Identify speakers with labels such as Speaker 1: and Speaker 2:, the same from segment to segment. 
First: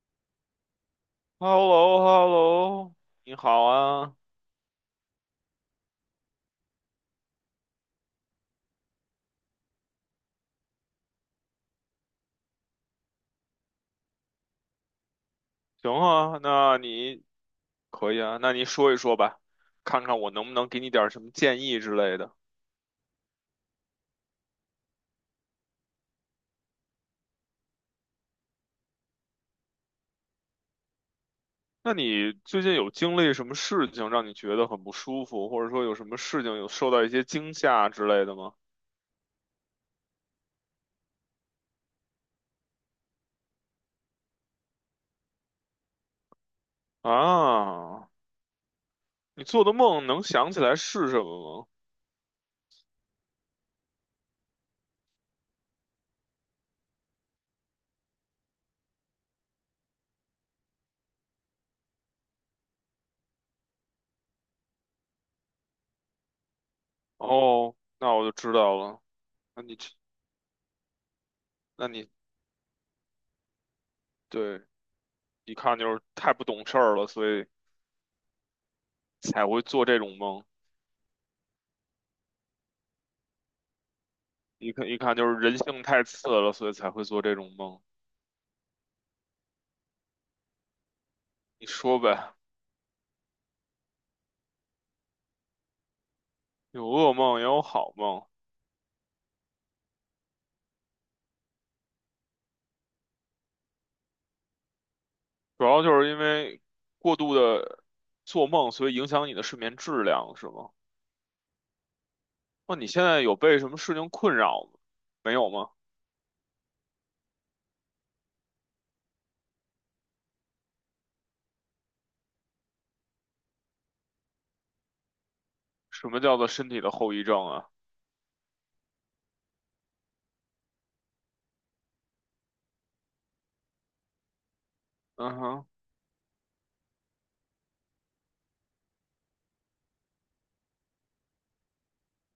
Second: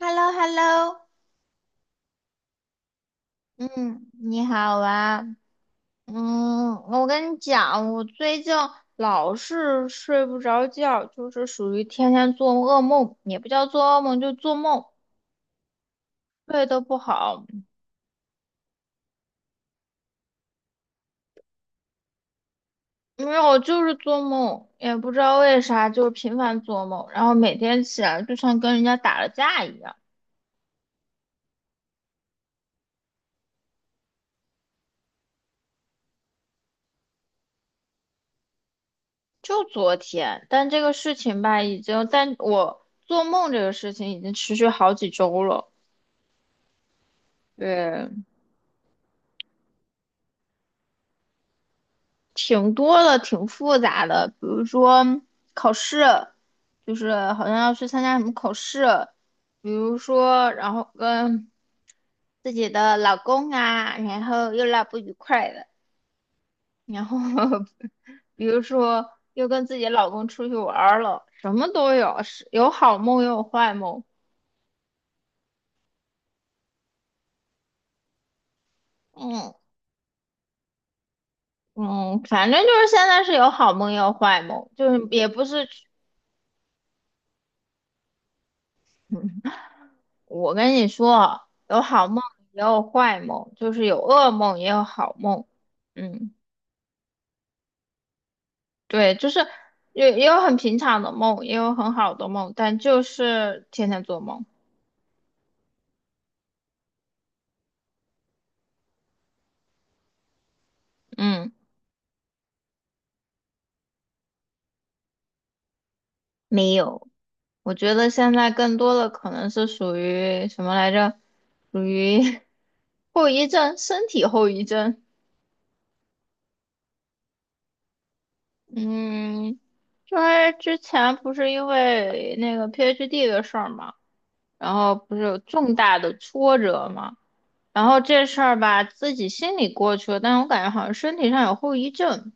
Speaker 1: h e l l o h e l l o
Speaker 2: h e l l o h e l l o 你好
Speaker 1: 嗯，
Speaker 2: 啊，
Speaker 1: 你好啊。嗯，我跟你讲，我最近老是睡不着觉，就是属于天天做噩梦，也不叫做噩梦，就做梦，
Speaker 2: 行啊，
Speaker 1: 睡
Speaker 2: 那
Speaker 1: 得不
Speaker 2: 你
Speaker 1: 好。
Speaker 2: 可以啊，那你说一说吧，看看我能不能给你点儿什么建议之类的。
Speaker 1: 没有，就是做梦，也不知道为啥，就是频繁做梦，然后每天起来就像跟人家打了架一样。
Speaker 2: 那你最近有经历什么事情让你觉得很不舒服，或者说有什么事情有受到一些惊吓之类的吗？
Speaker 1: 就昨天，但这个事情吧，已经，但我做梦这个事情已经持续好几周了。对，
Speaker 2: 啊，你做的梦能想起来是什么吗？
Speaker 1: 挺多的，挺复杂的，比如说考试，就是好像要去参加什么考试，比如说，然后跟自己的老公啊，然后又闹不愉快的，然后
Speaker 2: 哦，那我就
Speaker 1: 比
Speaker 2: 知
Speaker 1: 如
Speaker 2: 道了。
Speaker 1: 说又
Speaker 2: 那
Speaker 1: 跟
Speaker 2: 你
Speaker 1: 自己
Speaker 2: 这
Speaker 1: 老公出去玩儿了，什么
Speaker 2: 那
Speaker 1: 都
Speaker 2: 你
Speaker 1: 有，是有好梦也有坏梦，
Speaker 2: 对，一看就是太不懂事儿了，所以才
Speaker 1: 嗯
Speaker 2: 会做这种梦。
Speaker 1: 嗯，反正就是现在是有好梦也有坏梦，
Speaker 2: 一看
Speaker 1: 就
Speaker 2: 一
Speaker 1: 是
Speaker 2: 看
Speaker 1: 也
Speaker 2: 就是
Speaker 1: 不
Speaker 2: 人
Speaker 1: 是
Speaker 2: 性太次了，所以才会做这种梦。
Speaker 1: 我跟你说，
Speaker 2: 你
Speaker 1: 有
Speaker 2: 说
Speaker 1: 好梦
Speaker 2: 呗，
Speaker 1: 也有坏梦，就是有噩梦也有好梦。嗯，
Speaker 2: 有噩梦也有好梦，
Speaker 1: 对，就是也有很平常的梦，也有很好的梦，但就是天天做梦。
Speaker 2: 主要就是因为过度的做梦，所以影响你的睡眠质量，是吗？
Speaker 1: 嗯，
Speaker 2: 那你现在有被什么事情困扰吗？没有吗？
Speaker 1: 没有。我觉得现在更多的可能是属于什么来着？属于 后遗症，身体后遗症。
Speaker 2: 什么叫做身体的后遗症啊？
Speaker 1: 嗯，就是之前不是因为那个 PhD 的事儿嘛，然后不是
Speaker 2: 嗯
Speaker 1: 有
Speaker 2: 哼，
Speaker 1: 重大的挫折嘛。然后这事儿吧，自己心里过去了，但是我感觉好像身体上有后遗症。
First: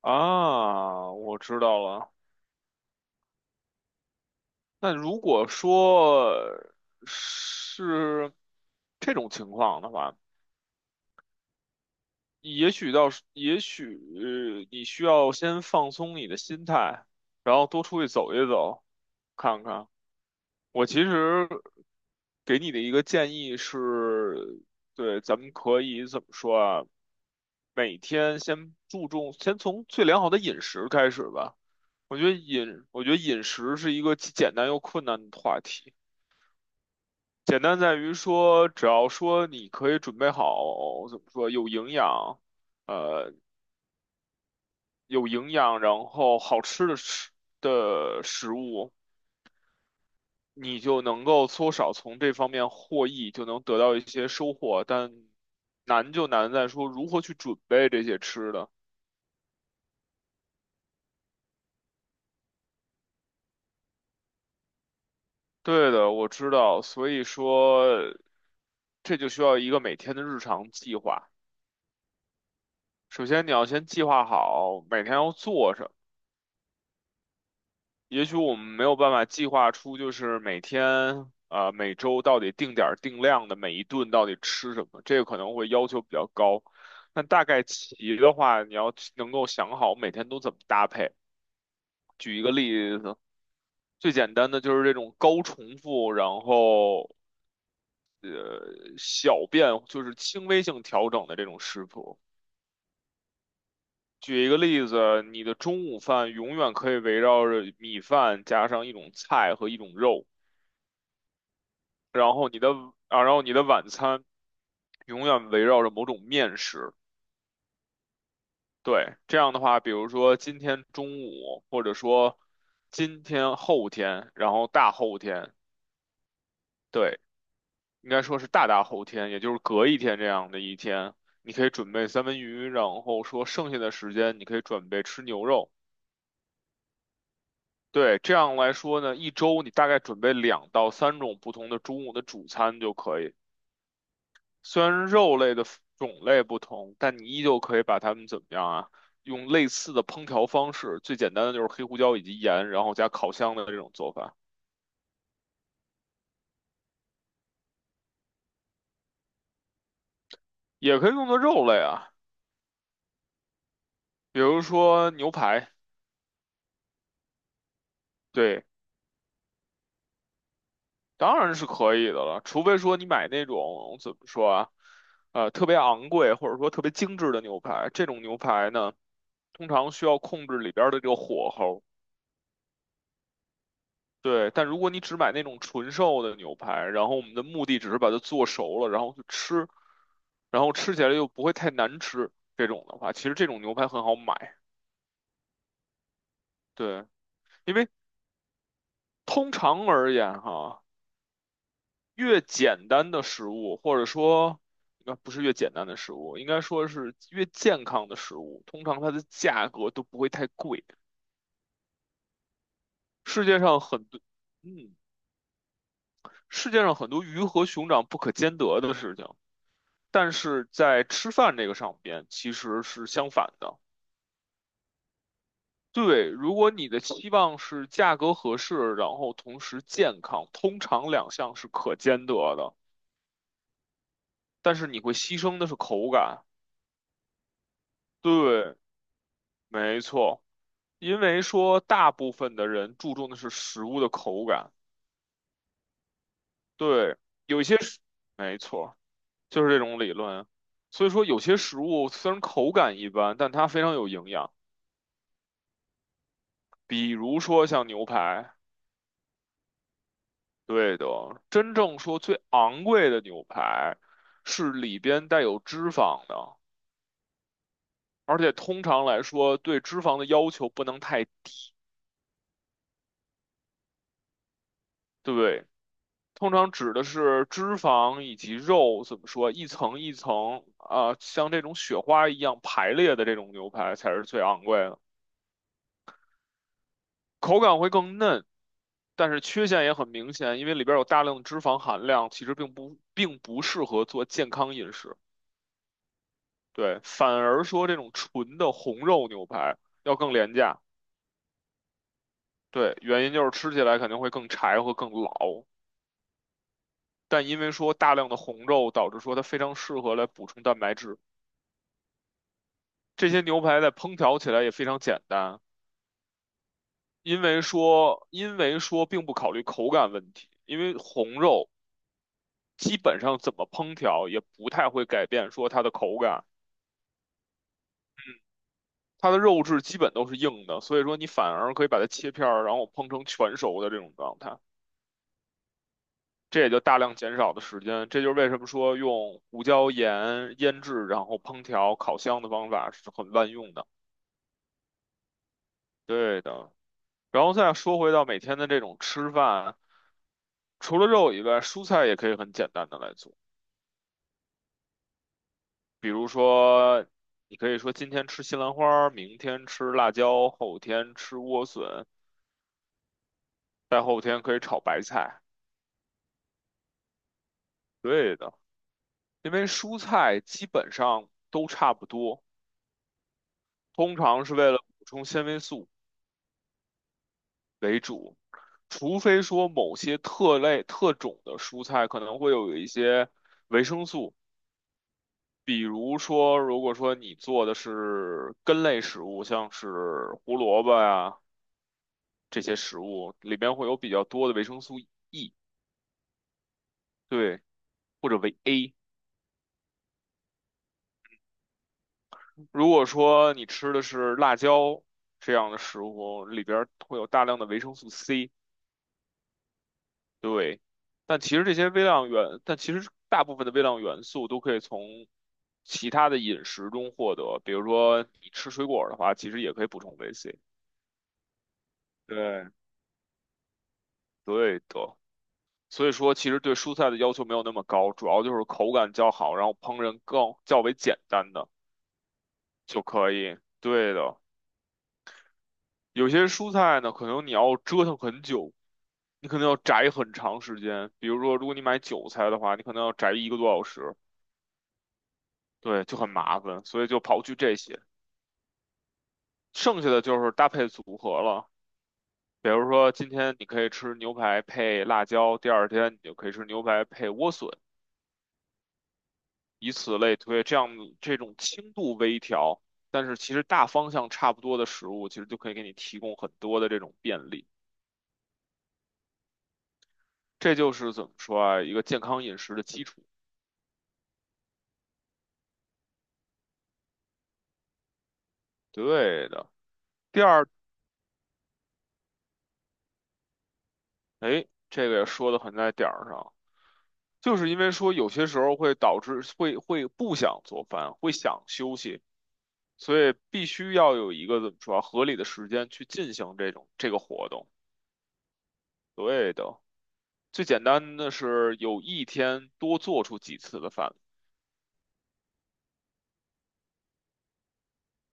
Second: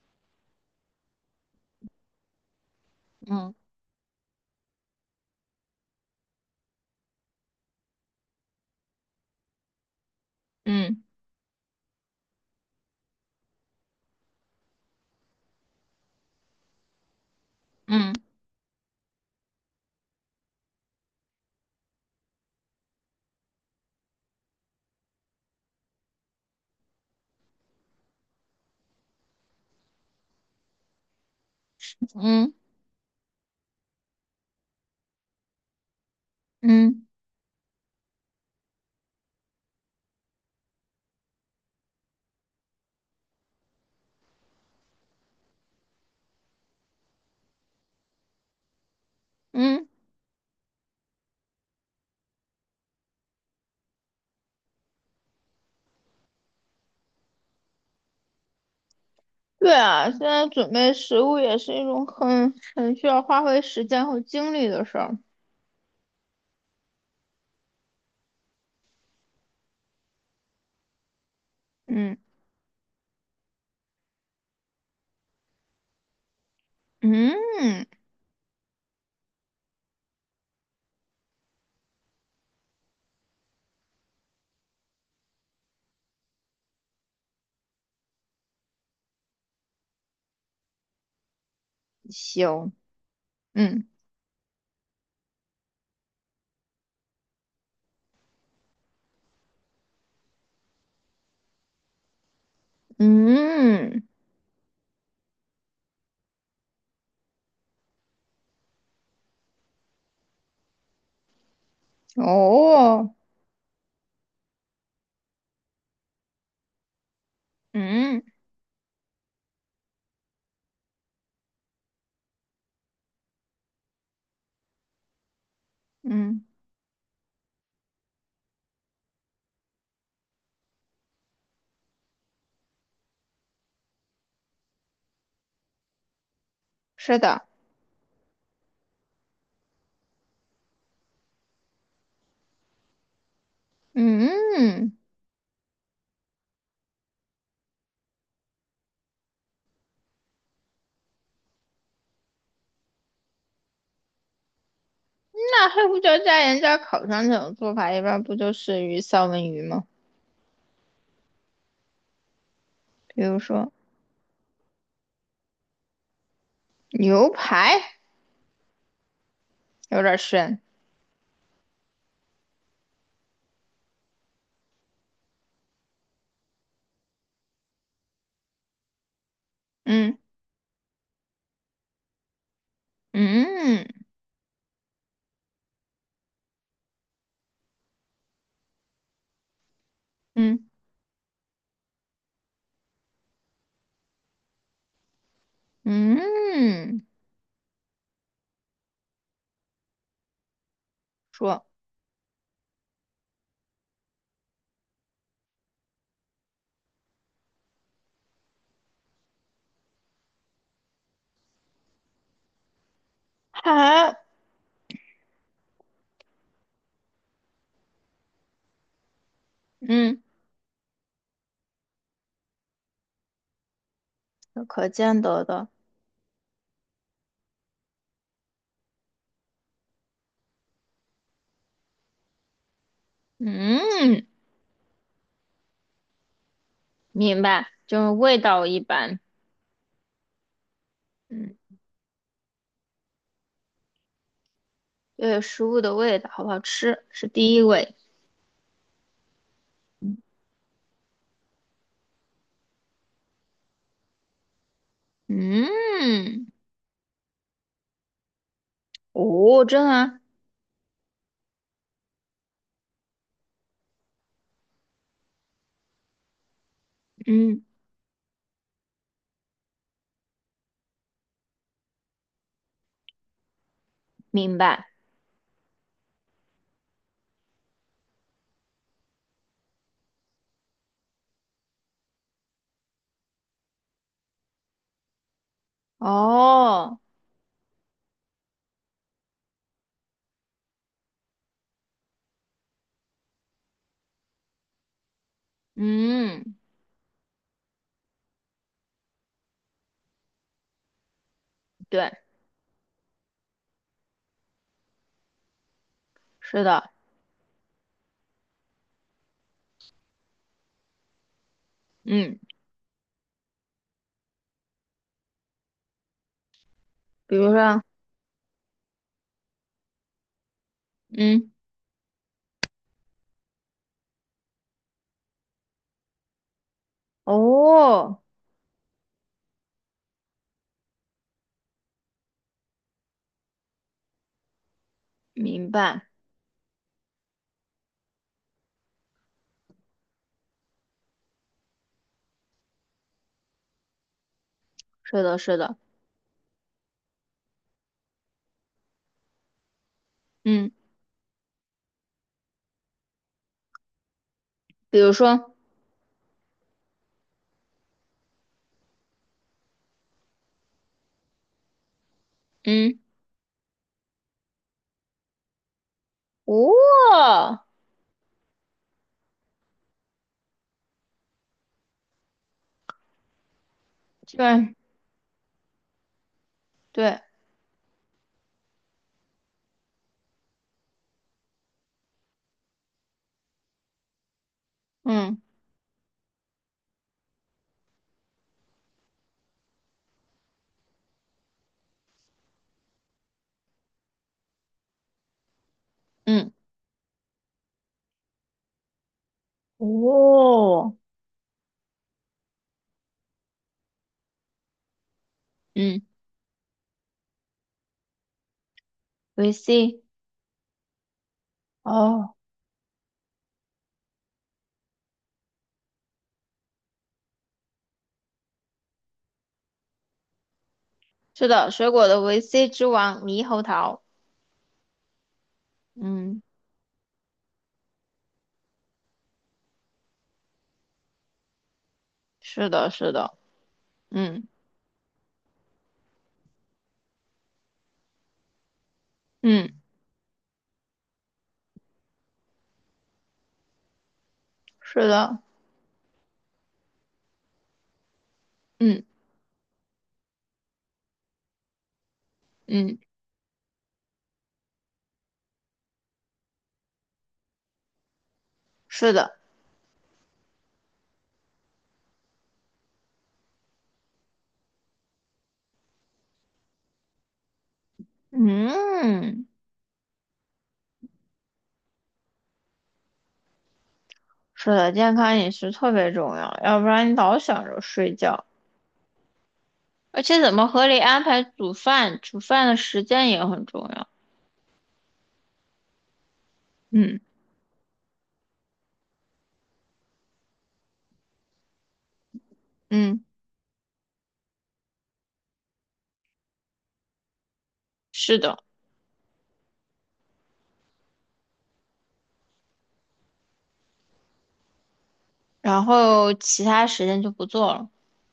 Speaker 2: 啊，我知道了。
Speaker 1: 嗯
Speaker 2: 那如果说是这种情况的话，
Speaker 1: 嗯
Speaker 2: 也许你需要先放松你的心态，然后多出去
Speaker 1: 嗯
Speaker 2: 走一走，看看。我其实给你的一个建议是，对，咱们可以怎么说啊？每天先注重，先从最良好的饮食开始吧。我觉得
Speaker 1: 嗯
Speaker 2: 饮，我觉得饮食是一个既简单又困难的话题。
Speaker 1: 嗯
Speaker 2: 简单在于说，只要说你可以准备好，怎么说，有营养。呃，有营养，然后好吃的食物，
Speaker 1: 嗯，
Speaker 2: 你就能够多少从这方面获益，就能得到一些收获。但难就难在说如何去准备这些吃的。
Speaker 1: 对啊，现在准备食物也是一种很需要花费时间和精力的事儿。
Speaker 2: 对的，我知道，所以说这就需要一个每天的日常计划。
Speaker 1: 嗯
Speaker 2: 首先，你要先计划好每天要做什么。
Speaker 1: 嗯，
Speaker 2: 也许我们没有办法计划出，就是每天啊、每周到底定点儿定量的每一顿到底吃什么，这个可能会要求比较高。但大概齐的话，你要能够想好每天都怎么搭配。举一个
Speaker 1: 行，
Speaker 2: 例子，
Speaker 1: 嗯
Speaker 2: 最简单的就是这种高重复，然后小变，就是轻微性调整的这种食谱。
Speaker 1: 嗯，
Speaker 2: 举一个例子，你的中午饭永远可以围绕着米饭加上一种菜和一种肉。然后你的
Speaker 1: 哦，
Speaker 2: 啊，然后你的晚餐永远围绕着某种面食。
Speaker 1: 嗯
Speaker 2: 对，这样的话，比如说今天中午，或者说今天后天，然后大后天，
Speaker 1: 嗯，
Speaker 2: 对，应该说是大大后天，也就是隔一天这样的一天，你可以准备三文鱼，然后说剩下的时间你可以准备吃牛肉。
Speaker 1: 是的。
Speaker 2: 对，这样来说呢，一周你大概准备2到3种不同的中午的主餐就可以。虽
Speaker 1: 嗯，
Speaker 2: 然肉类的种类不同，但你依旧可以把它们怎么样啊？用类似的烹调方式，最简单的就是黑胡椒以及盐，然后加烤箱的这种做法，
Speaker 1: 那黑胡椒加盐加烤肠这种做法，一般不就是三文鱼吗？
Speaker 2: 也可以用作肉类啊，
Speaker 1: 比如说
Speaker 2: 比如说牛排，
Speaker 1: 牛排。
Speaker 2: 对，
Speaker 1: 有点深。
Speaker 2: 当然是可以的了，除非说你买那种怎么说啊，特别昂贵或者说特别精致的牛排，这种牛排呢，通常需要
Speaker 1: 嗯
Speaker 2: 控制里边儿的这个火候。
Speaker 1: 嗯
Speaker 2: 对，但如果你只买那种纯瘦的牛排，然后我们的目的只是把它做熟了，然后去吃，
Speaker 1: 嗯
Speaker 2: 然后吃起来又不会太难吃，这种的话，其实这种牛排很好买。
Speaker 1: 嗯，
Speaker 2: 对，因为通常而言哈，
Speaker 1: 说
Speaker 2: 越简单的食物，或者说，应该不是越简单的食物，应该说是越健康的食物，通常它的价格都不会太贵。世界上很
Speaker 1: 还
Speaker 2: 多，嗯，世界上很多鱼和熊掌不可兼得的事情。
Speaker 1: 嗯，
Speaker 2: 但是在吃饭这个上边其实是相反的。
Speaker 1: 有可见得的。
Speaker 2: 对，如果你的期望是价格合适，然后同时健康，通常两项是可兼得的，
Speaker 1: 嗯，
Speaker 2: 但是你会牺牲的是口感。
Speaker 1: 明白，就是味道
Speaker 2: 对，
Speaker 1: 一般。
Speaker 2: 没错，因为
Speaker 1: 嗯，
Speaker 2: 说大部分的人注重的是食物的口感。
Speaker 1: 对食物的味道好不好吃
Speaker 2: 对，
Speaker 1: 是第
Speaker 2: 有
Speaker 1: 一
Speaker 2: 一些
Speaker 1: 位。
Speaker 2: 食，没错，就是这种理论。所以说，有些食物虽然口感一般，但它非常有营养，
Speaker 1: 嗯，
Speaker 2: 比如说像牛排。
Speaker 1: 哦，真的啊，
Speaker 2: 对的，真正说最昂贵的牛排是里边带有脂肪的，
Speaker 1: 嗯，
Speaker 2: 而且通常来说对脂肪的要求不能太，
Speaker 1: 明白。
Speaker 2: 对，通常指的是脂肪以及肉，怎么说，一层一层啊，像这种雪花一样排列的这种牛排才是最昂贵的，
Speaker 1: 哦，
Speaker 2: 口感会更嫩，但是缺陷也很明显，因为里边有大量的脂肪含量，其实并不适合做健康饮食。
Speaker 1: 嗯，
Speaker 2: 对，反而说这种纯的红肉牛排要更廉价。
Speaker 1: 对，
Speaker 2: 对，原因就是吃起来肯定会更柴和更老，
Speaker 1: 是的。
Speaker 2: 但因为说大量的红肉，导致说它非常适合来补充蛋白质。
Speaker 1: 嗯，
Speaker 2: 这些牛排在烹调起来也非常简单，
Speaker 1: 比
Speaker 2: 因
Speaker 1: 如
Speaker 2: 为
Speaker 1: 说，
Speaker 2: 说因为说并不考虑口感问题，因为红
Speaker 1: 嗯，
Speaker 2: 肉基本上怎么烹调也不太会改变说它的口感，
Speaker 1: 哦，
Speaker 2: 它的肉质基本都是硬的，所以说你反而可以把它切片儿，然后烹成全熟的这种状态。
Speaker 1: 明白。
Speaker 2: 这也就大量减少的时间。这就是为什么说用胡椒盐腌制，然后烹调、烤箱的方法是很万用的。
Speaker 1: 是的，是的。
Speaker 2: 对的。然后再说回到每天的这种吃饭，
Speaker 1: 嗯，
Speaker 2: 除了肉以外，蔬菜也可以很简单的来做。
Speaker 1: 比如说，
Speaker 2: 比如说，你可以说今天吃西兰花，明天吃辣椒，后天吃莴笋，
Speaker 1: 嗯。
Speaker 2: 再后天可以炒白菜。
Speaker 1: 哦，
Speaker 2: 对的，因为蔬菜基本上都差不多，通
Speaker 1: 基
Speaker 2: 常是为
Speaker 1: 本
Speaker 2: 了补充纤维素。
Speaker 1: 对，
Speaker 2: 为主，除非说某些特类特种的蔬菜可能会有一些维生素，
Speaker 1: 嗯
Speaker 2: 比如说如果说你做的是根类食物，像是胡萝卜呀、这些食物，里边会有比较多的维生素 E，
Speaker 1: 嗯
Speaker 2: 对，或者维 A。
Speaker 1: 哦，
Speaker 2: 如果说你吃的是辣椒这样的
Speaker 1: 嗯，
Speaker 2: 食物，里边会有大量的维生素 C。
Speaker 1: 维 C，
Speaker 2: 对，
Speaker 1: 哦，
Speaker 2: 但其实大部分的微量元素都可以从其他的饮食中获得，比如说你吃水果儿的话，其实也可以补充维 C。
Speaker 1: 是的，水果的维 C
Speaker 2: 对，
Speaker 1: 之王猕猴桃，
Speaker 2: 对的，所以说
Speaker 1: 嗯，
Speaker 2: 其实对蔬菜的要求没有那么高，主要就是口感较好，然后烹饪更较为简单的
Speaker 1: 是的，
Speaker 2: 就
Speaker 1: 是
Speaker 2: 可
Speaker 1: 的，
Speaker 2: 以。对的，
Speaker 1: 嗯
Speaker 2: 有些蔬菜呢，可能你要折腾很久，你可能
Speaker 1: 嗯，
Speaker 2: 要摘很长时间。比如说，如果你买韭菜的话，你可能要摘一个多小时。
Speaker 1: 是的，
Speaker 2: 对，就很麻烦，所以就刨去这些，
Speaker 1: 嗯
Speaker 2: 剩下的就是搭配组合了。比如
Speaker 1: 嗯，
Speaker 2: 说，今天你可以吃牛排配辣椒，第二天你就可以吃牛排配莴笋，
Speaker 1: 是的，
Speaker 2: 以此类推。这种轻度微调，但是其实大方向差不多的食物，其实就可以给你提供很多的这种便利。
Speaker 1: 嗯，
Speaker 2: 这就是怎么说啊，一个健康饮食的基础。
Speaker 1: 是的，健康饮食特别重要，要不然你老想着睡觉，
Speaker 2: 对的。
Speaker 1: 而且
Speaker 2: 第
Speaker 1: 怎么
Speaker 2: 二，
Speaker 1: 合理安排煮饭，煮饭的时间也很重要，
Speaker 2: 哎，这个也说的很在点儿上。
Speaker 1: 嗯
Speaker 2: 就是因为说有些时候会导致会不想做饭，会想休息，所
Speaker 1: 嗯，
Speaker 2: 以必须要有一个怎么说啊合理的时间去进行这种这个活动。
Speaker 1: 是的，
Speaker 2: 对的，最简单的是有一天多做出几次的饭。
Speaker 1: 然后其他时间就不做了。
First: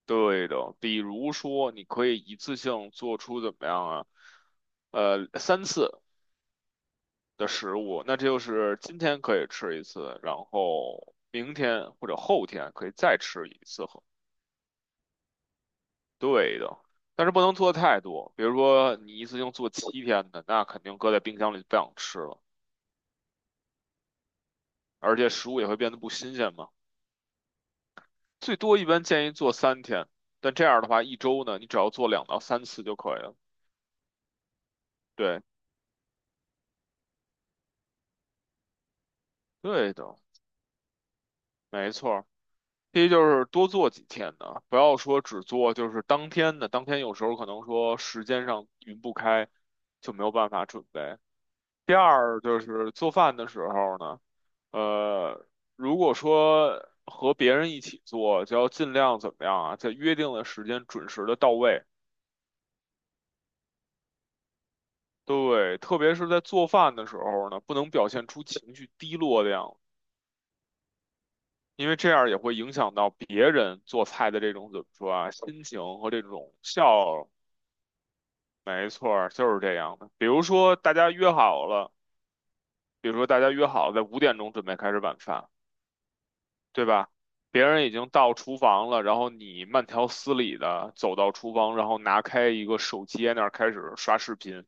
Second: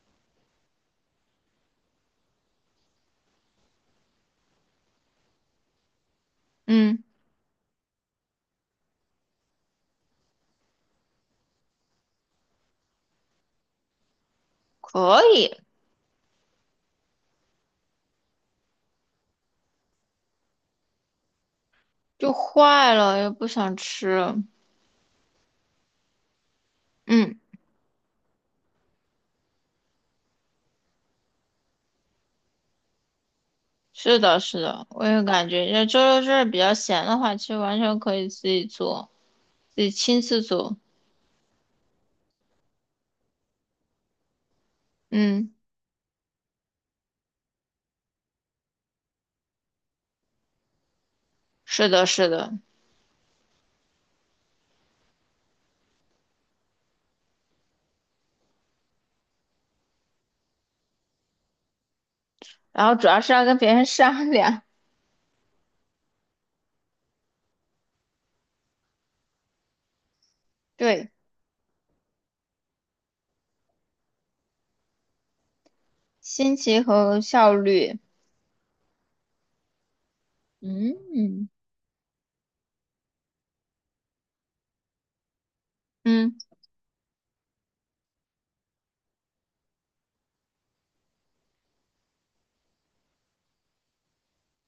Speaker 2: 对的，比如说你可以一次性做出怎么样啊？三次
Speaker 1: 嗯，
Speaker 2: 的食物，那这就是今天可以吃一次，然后明天或者后天可以再吃一次。
Speaker 1: 可以，
Speaker 2: 对的，但是不能做太多，比如说你一次性做7天的，那肯定搁在冰箱里就不想吃
Speaker 1: 就
Speaker 2: 了。
Speaker 1: 坏了又不想吃。
Speaker 2: 而且食物也会变得不新鲜嘛。
Speaker 1: 嗯，
Speaker 2: 最多一般建议做3天，但这样的话一周呢，你只要做2到3次就可以了。
Speaker 1: 是的，是的，我也
Speaker 2: 对，
Speaker 1: 感觉，这周六日比较闲的话，其实完全可以自己做，自己
Speaker 2: 对的，
Speaker 1: 亲自做。
Speaker 2: 没错。第一就是多做几天的，不要说只
Speaker 1: 嗯，
Speaker 2: 做就是当天的，当天有时候可能说时间上匀不开，就没有办法准备。
Speaker 1: 是
Speaker 2: 第
Speaker 1: 的，是
Speaker 2: 二就
Speaker 1: 的。
Speaker 2: 是做饭的时候呢，呃，如果说和别人一起做，就要尽量怎么样啊，在约定的时间准时的到位。
Speaker 1: 然后主要是要跟别人商量，
Speaker 2: 对，特别是在做饭的时候呢，不能表现出情绪低落的样子，
Speaker 1: 对，
Speaker 2: 因为这样也会影响到别人做菜的这种怎么说啊，心情和这种
Speaker 1: 心情和
Speaker 2: 笑
Speaker 1: 效率。
Speaker 2: 没错儿，就是这样的。
Speaker 1: 嗯，嗯，
Speaker 2: 比如说大家约好了在5点钟准备开始晚饭，
Speaker 1: 嗯
Speaker 2: 对吧？别人已经到厨房了，然后你慢条斯理的走到厨房，然后拿开一个手机在那儿开始刷视频。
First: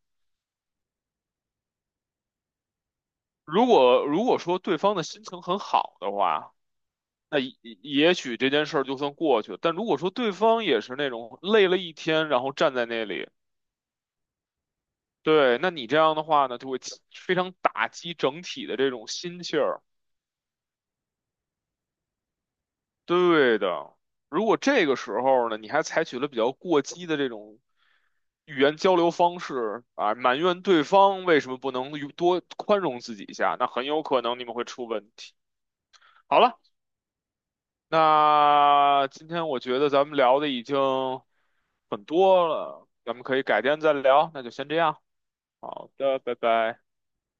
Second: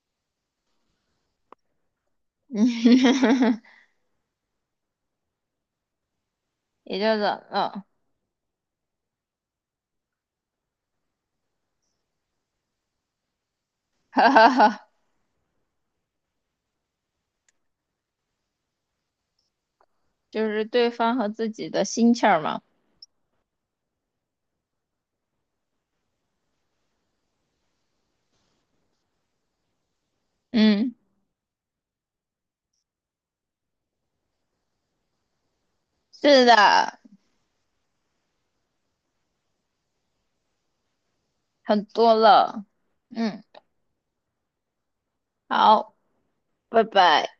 Speaker 1: 嗯，
Speaker 2: 如 果如果说对方的心情很好的话，
Speaker 1: 也就怎
Speaker 2: 那也
Speaker 1: 了，
Speaker 2: 也许这件事儿就算过去了。但如果说对方也是那种累了一天，然后站在那里，
Speaker 1: 哈哈哈，
Speaker 2: 对，那你这样的话呢，就会起非常打击整体的这种心气儿。
Speaker 1: 就是对方和自己的心气儿嘛。
Speaker 2: 对的，如果这个时候呢，你还采取了比较过激的这种语言交流方式啊，埋怨对
Speaker 1: 嗯，
Speaker 2: 方为什么不能与多宽容自己一下，那很有可能你们会出问题。好
Speaker 1: 是
Speaker 2: 了。
Speaker 1: 的，
Speaker 2: 那今天我觉得咱们聊的已经
Speaker 1: 很
Speaker 2: 很
Speaker 1: 多
Speaker 2: 多
Speaker 1: 了。
Speaker 2: 了，咱们可
Speaker 1: 嗯，
Speaker 2: 以改天再聊，那就先这样。好
Speaker 1: 好。
Speaker 2: 的，拜拜。
Speaker 1: 拜拜。